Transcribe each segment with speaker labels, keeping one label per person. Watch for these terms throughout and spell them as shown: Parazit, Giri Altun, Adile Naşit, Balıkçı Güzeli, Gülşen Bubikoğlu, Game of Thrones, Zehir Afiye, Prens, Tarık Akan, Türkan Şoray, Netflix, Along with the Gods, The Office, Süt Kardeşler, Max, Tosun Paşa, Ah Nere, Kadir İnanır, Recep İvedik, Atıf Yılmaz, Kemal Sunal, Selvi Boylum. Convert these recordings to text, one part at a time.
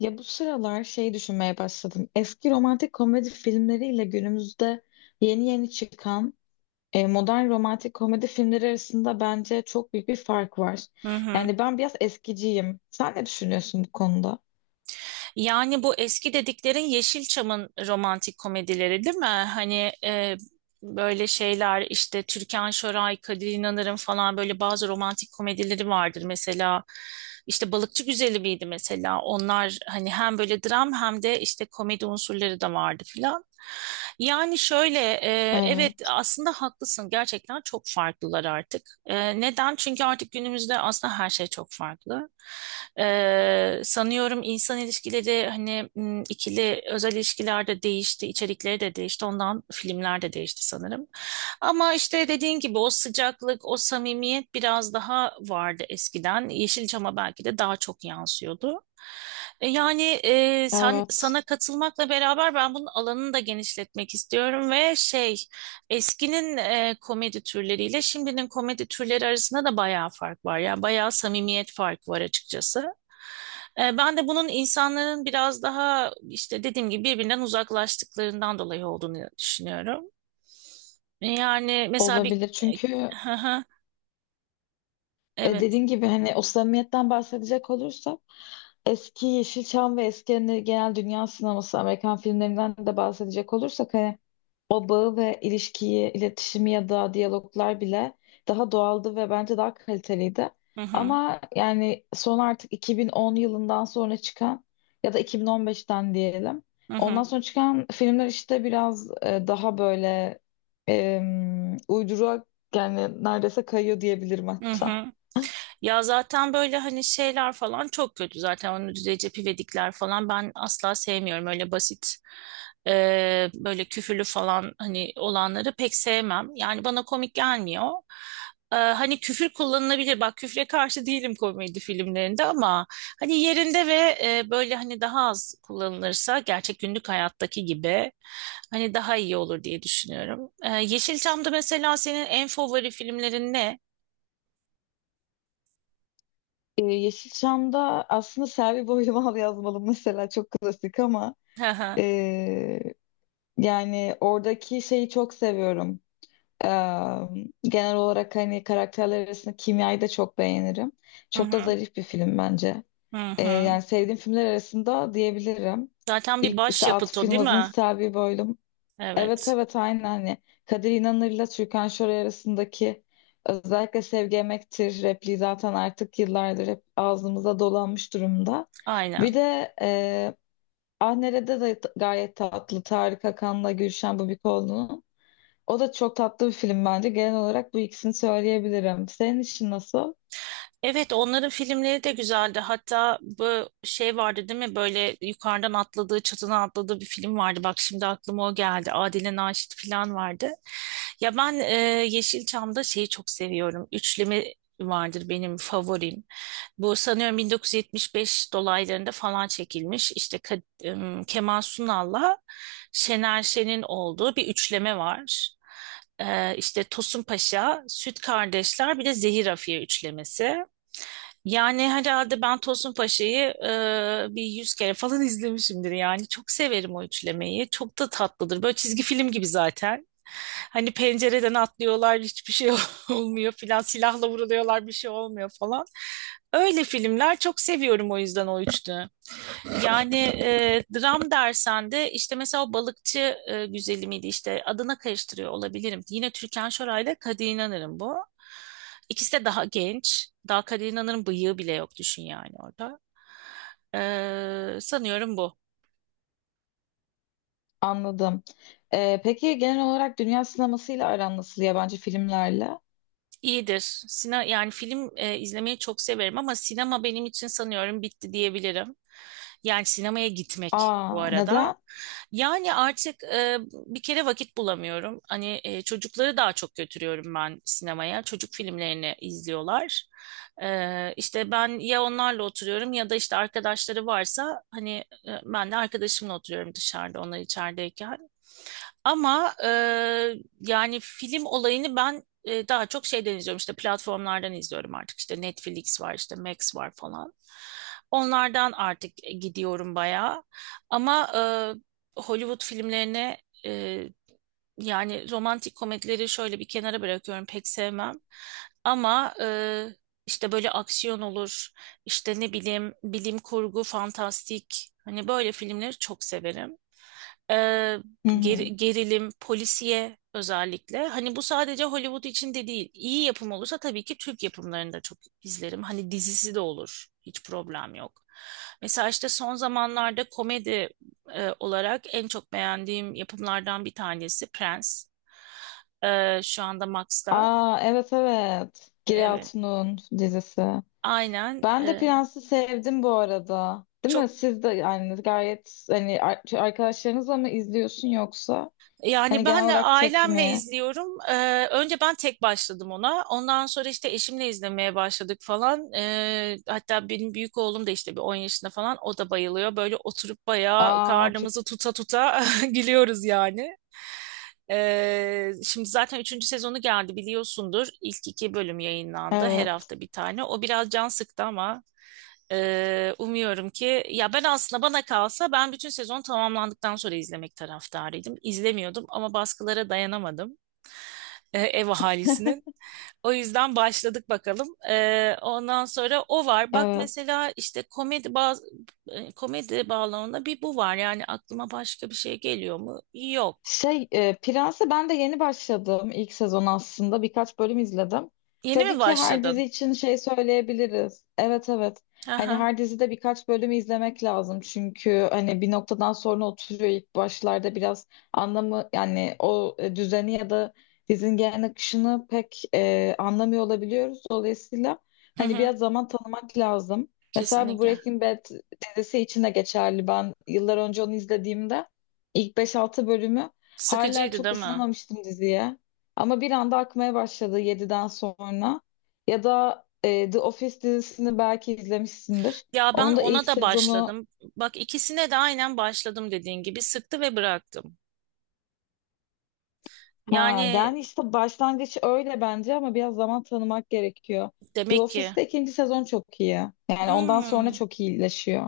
Speaker 1: Ya bu sıralar şey düşünmeye başladım. Eski romantik komedi filmleriyle günümüzde yeni yeni çıkan modern romantik komedi filmleri arasında bence çok büyük bir fark var.
Speaker 2: Hı hı.
Speaker 1: Yani ben biraz eskiciyim. Sen ne düşünüyorsun bu konuda?
Speaker 2: Yani bu eski dediklerin Yeşilçam'ın romantik komedileri değil mi? Hani böyle şeyler işte Türkan Şoray, Kadir İnanır'ın falan böyle bazı romantik komedileri vardır. Mesela işte Balıkçı Güzeli miydi mesela? Onlar hani hem böyle dram hem de işte komedi unsurları da vardı filan. Yani şöyle evet
Speaker 1: Evet,
Speaker 2: aslında haklısın gerçekten çok farklılar artık. Neden? Çünkü artık günümüzde aslında her şey çok farklı. Sanıyorum insan ilişkileri hani ikili özel ilişkilerde değişti, içerikleri de değişti. Ondan filmler de değişti sanırım. Ama işte dediğin gibi o sıcaklık, o samimiyet biraz daha vardı eskiden. Yeşilçam'a belki de daha çok yansıyordu. Yani sen
Speaker 1: evet.
Speaker 2: sana katılmakla beraber ben bunun alanını da genişletmek istiyorum ve şey. Eskinin komedi türleriyle şimdinin komedi türleri arasında da bayağı fark var. Yani bayağı samimiyet farkı var açıkçası. Ben de bunun insanların biraz daha işte dediğim gibi birbirinden uzaklaştıklarından dolayı olduğunu düşünüyorum. Yani mesela bir...
Speaker 1: Olabilir çünkü
Speaker 2: Evet.
Speaker 1: Dediğin gibi hani o samimiyetten bahsedecek olursam eski Yeşilçam ve eski hani genel dünya sineması Amerikan filmlerinden de bahsedecek olursak hani o bağı ve ilişkiyi, iletişimi ya da diyaloglar bile daha doğaldı ve bence daha kaliteliydi.
Speaker 2: Hı hı.
Speaker 1: Ama yani son artık 2010 yılından sonra çıkan ya da 2015'ten diyelim.
Speaker 2: Hı
Speaker 1: Ondan
Speaker 2: hı.
Speaker 1: sonra çıkan filmler işte biraz daha böyle e, uyduruğa yani neredeyse kayıyor diyebilirim
Speaker 2: Hı
Speaker 1: hatta.
Speaker 2: hı. Ya zaten böyle hani şeyler falan çok kötü zaten onun Recep İvedikler falan ben asla sevmiyorum öyle basit böyle küfürlü falan hani olanları pek sevmem yani bana komik gelmiyor. Hani küfür kullanılabilir bak küfre karşı değilim komedi filmlerinde ama hani yerinde ve böyle hani daha az kullanılırsa gerçek günlük hayattaki gibi hani daha iyi olur diye düşünüyorum. Yeşilçam'da mesela senin en favori filmlerin ne?
Speaker 1: Yeşilçam'da aslında Selvi Boylumal yazmalı mesela çok klasik ama ee, yani oradaki şeyi çok seviyorum. Ee, genel olarak hani karakterler arasında kimyayı da çok beğenirim.
Speaker 2: Hı
Speaker 1: Çok da
Speaker 2: hı.
Speaker 1: zarif bir film bence.
Speaker 2: Hı
Speaker 1: Ee,
Speaker 2: hı.
Speaker 1: yani sevdiğim filmler arasında diyebilirim.
Speaker 2: Zaten bir
Speaker 1: İlk işte
Speaker 2: başyapıt
Speaker 1: Atıf
Speaker 2: o değil
Speaker 1: Yılmaz'ın
Speaker 2: mi?
Speaker 1: Selvi Boylum. Evet,
Speaker 2: Evet.
Speaker 1: evet, aynen hani Kadir İnanır'la Türkan Şoray arasındaki özellikle Sevgi Emektir repliği zaten artık yıllardır hep ağzımıza dolanmış durumda.
Speaker 2: Aynen.
Speaker 1: Bir de Ah Nere'de de gayet tatlı Tarık Akan'la Gülşen Bubikoğlu'nun. O da çok tatlı bir film bence. Genel olarak bu ikisini söyleyebilirim. Senin için nasıl?
Speaker 2: Evet onların filmleri de güzeldi. Hatta bu şey vardı değil mi? Böyle yukarıdan atladığı, çatına atladığı bir film vardı. Bak şimdi aklıma o geldi. Adile Naşit falan vardı. Ya ben e, Yeşilçam'da şeyi çok seviyorum. Üçleme vardır benim favorim. Bu sanıyorum 1975 dolaylarında falan çekilmiş. İşte Kemal Sunal'la Şener Şen'in olduğu bir üçleme var. İşte Tosun Paşa, Süt Kardeşler bir de Zehir Afiye üçlemesi. Yani herhalde ben Tosun Paşa'yı bir 100 kere falan izlemişimdir yani. Çok severim o üçlemeyi. Çok da tatlıdır. Böyle çizgi film gibi zaten. Hani pencereden atlıyorlar hiçbir şey olmuyor filan. Silahla vuruluyorlar bir şey olmuyor falan. Öyle filmler çok seviyorum o yüzden o üçlü. Yani dram dersen de işte mesela o balıkçı güzeli miydi işte adına karıştırıyor olabilirim. Yine Türkan Şoray ile Kadir İnanır'ın bu. İkisi de daha genç. Daha Kadir İnanır'ın bıyığı bile yok düşün yani orada. Sanıyorum bu.
Speaker 1: Anladım. Peki genel olarak dünya sinemasıyla aran nasıl yabancı filmlerle?
Speaker 2: İyidir. Yani film izlemeyi çok severim ama sinema benim için sanıyorum bitti diyebilirim. Yani sinemaya gitmek bu
Speaker 1: Aa,
Speaker 2: arada.
Speaker 1: neden?
Speaker 2: Yani artık bir kere vakit bulamıyorum. Hani çocukları daha çok götürüyorum ben sinemaya. Çocuk filmlerini izliyorlar. İşte ben ya onlarla oturuyorum ya da işte arkadaşları varsa hani ben de arkadaşımla oturuyorum dışarıda onlar içerideyken. Ama yani film olayını ben daha çok şeyden izliyorum. İşte platformlardan izliyorum artık. İşte Netflix var, işte Max var falan. Onlardan artık gidiyorum bayağı. Ama Hollywood filmlerine e, yani romantik komedileri şöyle bir kenara bırakıyorum. Pek sevmem. Ama işte böyle aksiyon olur. işte ne bileyim bilim kurgu, fantastik. Hani böyle filmleri çok severim e,
Speaker 1: Hı hı.
Speaker 2: gerilim, polisiye özellikle. Hani bu sadece Hollywood için de değil. İyi yapım olursa tabii ki Türk yapımlarını da çok izlerim. Hani dizisi de olur. Hiç problem yok. Mesela işte son zamanlarda komedi olarak en çok beğendiğim yapımlardan bir tanesi Prens. Şu anda Max'ta.
Speaker 1: Aa, evet, evet. Giri
Speaker 2: Evet.
Speaker 1: Altun'un dizisi.
Speaker 2: Aynen.
Speaker 1: Ben de
Speaker 2: e,
Speaker 1: Prens'i sevdim bu arada. Değil
Speaker 2: çok
Speaker 1: mi? Siz de yani gayet hani arkadaşlarınızla mı izliyorsun yoksa? Hani
Speaker 2: Yani
Speaker 1: genel
Speaker 2: ben de
Speaker 1: olarak tek
Speaker 2: ailemle
Speaker 1: mi?
Speaker 2: izliyorum. Önce ben tek başladım ona. Ondan sonra işte eşimle izlemeye başladık falan. Hatta benim büyük oğlum da işte bir 10 yaşında falan o da bayılıyor. Böyle oturup bayağı
Speaker 1: Aa, çok
Speaker 2: karnımızı tuta tuta gülüyoruz yani. Şimdi zaten üçüncü sezonu geldi biliyorsundur. İlk iki bölüm yayınlandı. Her
Speaker 1: evet.
Speaker 2: hafta bir tane. O biraz can sıktı ama umuyorum ki ya ben aslında bana kalsa ben bütün sezon tamamlandıktan sonra izlemek taraftarıydım. İzlemiyordum ama baskılara dayanamadım ev ahalisinin. O yüzden başladık bakalım. Ondan sonra o var. Bak
Speaker 1: Evet.
Speaker 2: mesela işte komedi bağlamında bir bu var. Yani aklıma başka bir şey geliyor mu? Yok.
Speaker 1: Şey, Prens'e ben de yeni başladım ilk sezon aslında. Birkaç bölüm izledim.
Speaker 2: Yeni
Speaker 1: Tabii
Speaker 2: mi
Speaker 1: ki her dizi
Speaker 2: başladın?
Speaker 1: için şey söyleyebiliriz. Evet, evet. Hani
Speaker 2: Aha.
Speaker 1: her dizide birkaç bölümü izlemek lazım. Çünkü hani bir noktadan sonra oturuyor ilk başlarda biraz anlamı yani o düzeni ya da dizinin genel akışını pek anlamıyor olabiliyoruz. Dolayısıyla
Speaker 2: Hı
Speaker 1: hani
Speaker 2: hı.
Speaker 1: biraz zaman tanımak lazım. Mesela bu
Speaker 2: Kesinlikle.
Speaker 1: Breaking Bad dizisi için de geçerli. Ben yıllar önce onu izlediğimde ilk beş altı bölümü hala
Speaker 2: Sıkıcıydı
Speaker 1: çok
Speaker 2: değil mi?
Speaker 1: ısınamamıştım diziye. Ama bir anda akmaya başladı yediden sonra. Ya da The Office dizisini belki izlemişsindir.
Speaker 2: Ya ben
Speaker 1: Onun da ilk
Speaker 2: ona da
Speaker 1: sezonu
Speaker 2: başladım. Bak ikisine de aynen başladım dediğin gibi sıktı ve bıraktım.
Speaker 1: ha
Speaker 2: Yani
Speaker 1: yani işte başlangıç öyle bence ama biraz zaman tanımak gerekiyor. The
Speaker 2: demek ki
Speaker 1: Office'te ikinci sezon çok iyi. Yani ondan sonra
Speaker 2: hmm.
Speaker 1: çok iyileşiyor.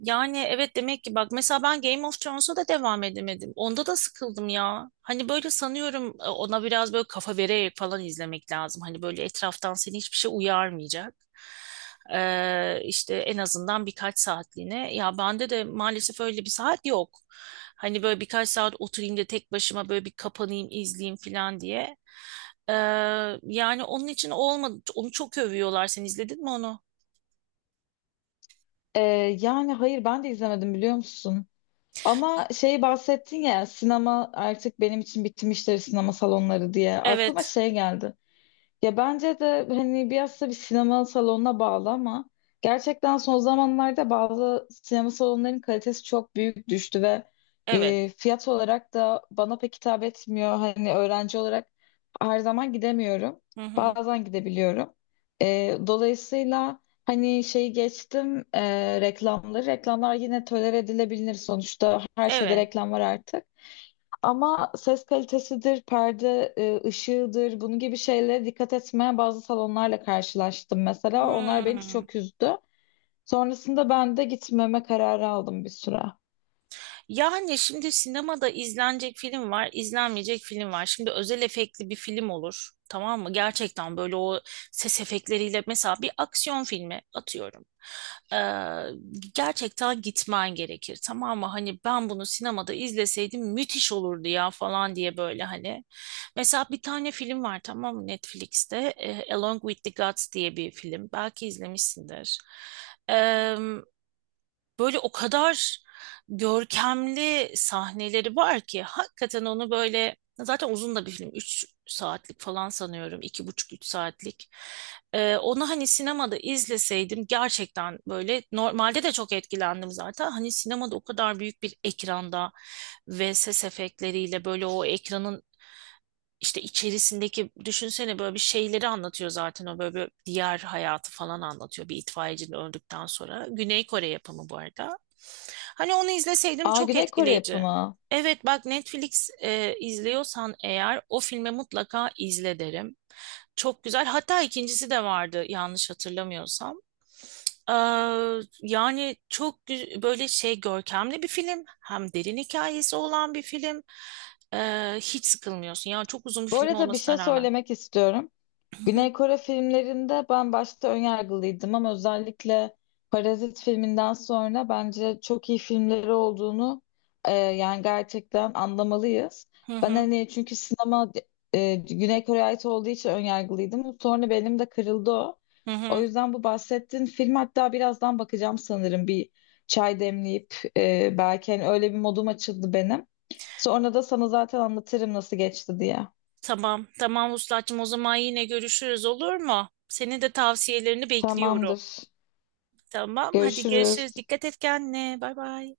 Speaker 2: Yani evet demek ki bak mesela ben Game of Thrones'a da devam edemedim. Onda da sıkıldım ya. Hani böyle sanıyorum ona biraz böyle kafa vererek falan izlemek lazım. Hani böyle etraftan seni hiçbir şey uyarmayacak. İşte en azından birkaç saatliğine. Ya bende de maalesef öyle bir saat yok. Hani böyle birkaç saat oturayım da tek başıma böyle bir kapanayım izleyeyim falan diye. Ee, Yani onun için olmadı. Onu çok övüyorlar. Sen izledin mi onu?
Speaker 1: Ee, yani hayır ben de izlemedim biliyor musun? Ama şey bahsettin ya sinema artık benim için bitmiştir sinema salonları diye. Aklıma
Speaker 2: Evet.
Speaker 1: şey geldi. Ya bence de hani biraz da bir sinema salonuna bağlı ama gerçekten son zamanlarda bazı sinema salonlarının kalitesi çok büyük düştü ve
Speaker 2: Evet.
Speaker 1: fiyat olarak da bana pek hitap etmiyor. Hani öğrenci olarak her zaman gidemiyorum.
Speaker 2: Hı hı.
Speaker 1: Bazen gidebiliyorum. Dolayısıyla hani şeyi geçtim reklamları. Reklamlar yine tolere edilebilir sonuçta. Her şeyde
Speaker 2: Evet.
Speaker 1: reklam var artık. Ama ses kalitesidir, perde ışığıdır, bunun gibi şeylere dikkat etmeyen bazı salonlarla karşılaştım mesela. Onlar beni
Speaker 2: Hmm.
Speaker 1: çok üzdü. Sonrasında ben de gitmeme kararı aldım bir süre.
Speaker 2: Yani şimdi sinemada izlenecek film var, izlenmeyecek film var. Şimdi özel efektli bir film olur. Tamam mı? Gerçekten böyle o ses efektleriyle mesela bir aksiyon filmi atıyorum. Ee, Gerçekten gitmen gerekir. Tamam mı? Hani ben bunu sinemada izleseydim müthiş olurdu ya falan diye böyle hani. Mesela bir tane film var tamam mı Netflix'te. Along with the Gods diye bir film. Belki izlemişsindir. Böyle o kadar görkemli sahneleri var ki hakikaten onu böyle zaten uzun da bir film 3 saatlik falan sanıyorum iki buçuk üç saatlik. Onu hani sinemada izleseydim gerçekten böyle normalde de çok etkilendim zaten hani sinemada o kadar büyük bir ekranda ve ses efektleriyle böyle o ekranın işte içerisindeki düşünsene böyle bir şeyleri anlatıyor zaten o böyle bir diğer hayatı falan anlatıyor bir itfaiyecinin öldükten sonra. Güney Kore yapımı bu arada. Hani onu izleseydim
Speaker 1: Aa,
Speaker 2: çok
Speaker 1: Güney Kore
Speaker 2: etkileyici.
Speaker 1: yapımı.
Speaker 2: Evet bak Netflix izliyorsan eğer o filmi mutlaka izle derim. Çok güzel. Hatta ikincisi de vardı yanlış hatırlamıyorsam. Ee, Yani çok böyle şey görkemli bir film. Hem derin hikayesi olan bir film. Hiç sıkılmıyorsun. Yani çok uzun bir
Speaker 1: Bu
Speaker 2: film
Speaker 1: arada bir şey
Speaker 2: olmasına rağmen.
Speaker 1: söylemek istiyorum. Güney Kore filmlerinde ben başta önyargılıydım ama özellikle Parazit filminden sonra bence çok iyi filmleri olduğunu yani gerçekten anlamalıyız.
Speaker 2: Hı
Speaker 1: Ben
Speaker 2: hı,
Speaker 1: hani çünkü sinema Güney Kore'ye ait olduğu için önyargılıydım. Sonra benim de kırıldı o.
Speaker 2: hı hı.
Speaker 1: O
Speaker 2: hı.
Speaker 1: yüzden bu bahsettiğin film hatta birazdan bakacağım sanırım bir çay demleyip belki hani öyle bir modum açıldı benim. Sonra da sana zaten anlatırım nasıl geçti diye.
Speaker 2: Tamam, tamam Vuslat'cığım o zaman yine görüşürüz olur mu? Senin de tavsiyelerini bekliyorum.
Speaker 1: Tamamdır.
Speaker 2: Tamam, hadi
Speaker 1: Görüşürüz.
Speaker 2: görüşürüz. Dikkat et kendine. Bay bay.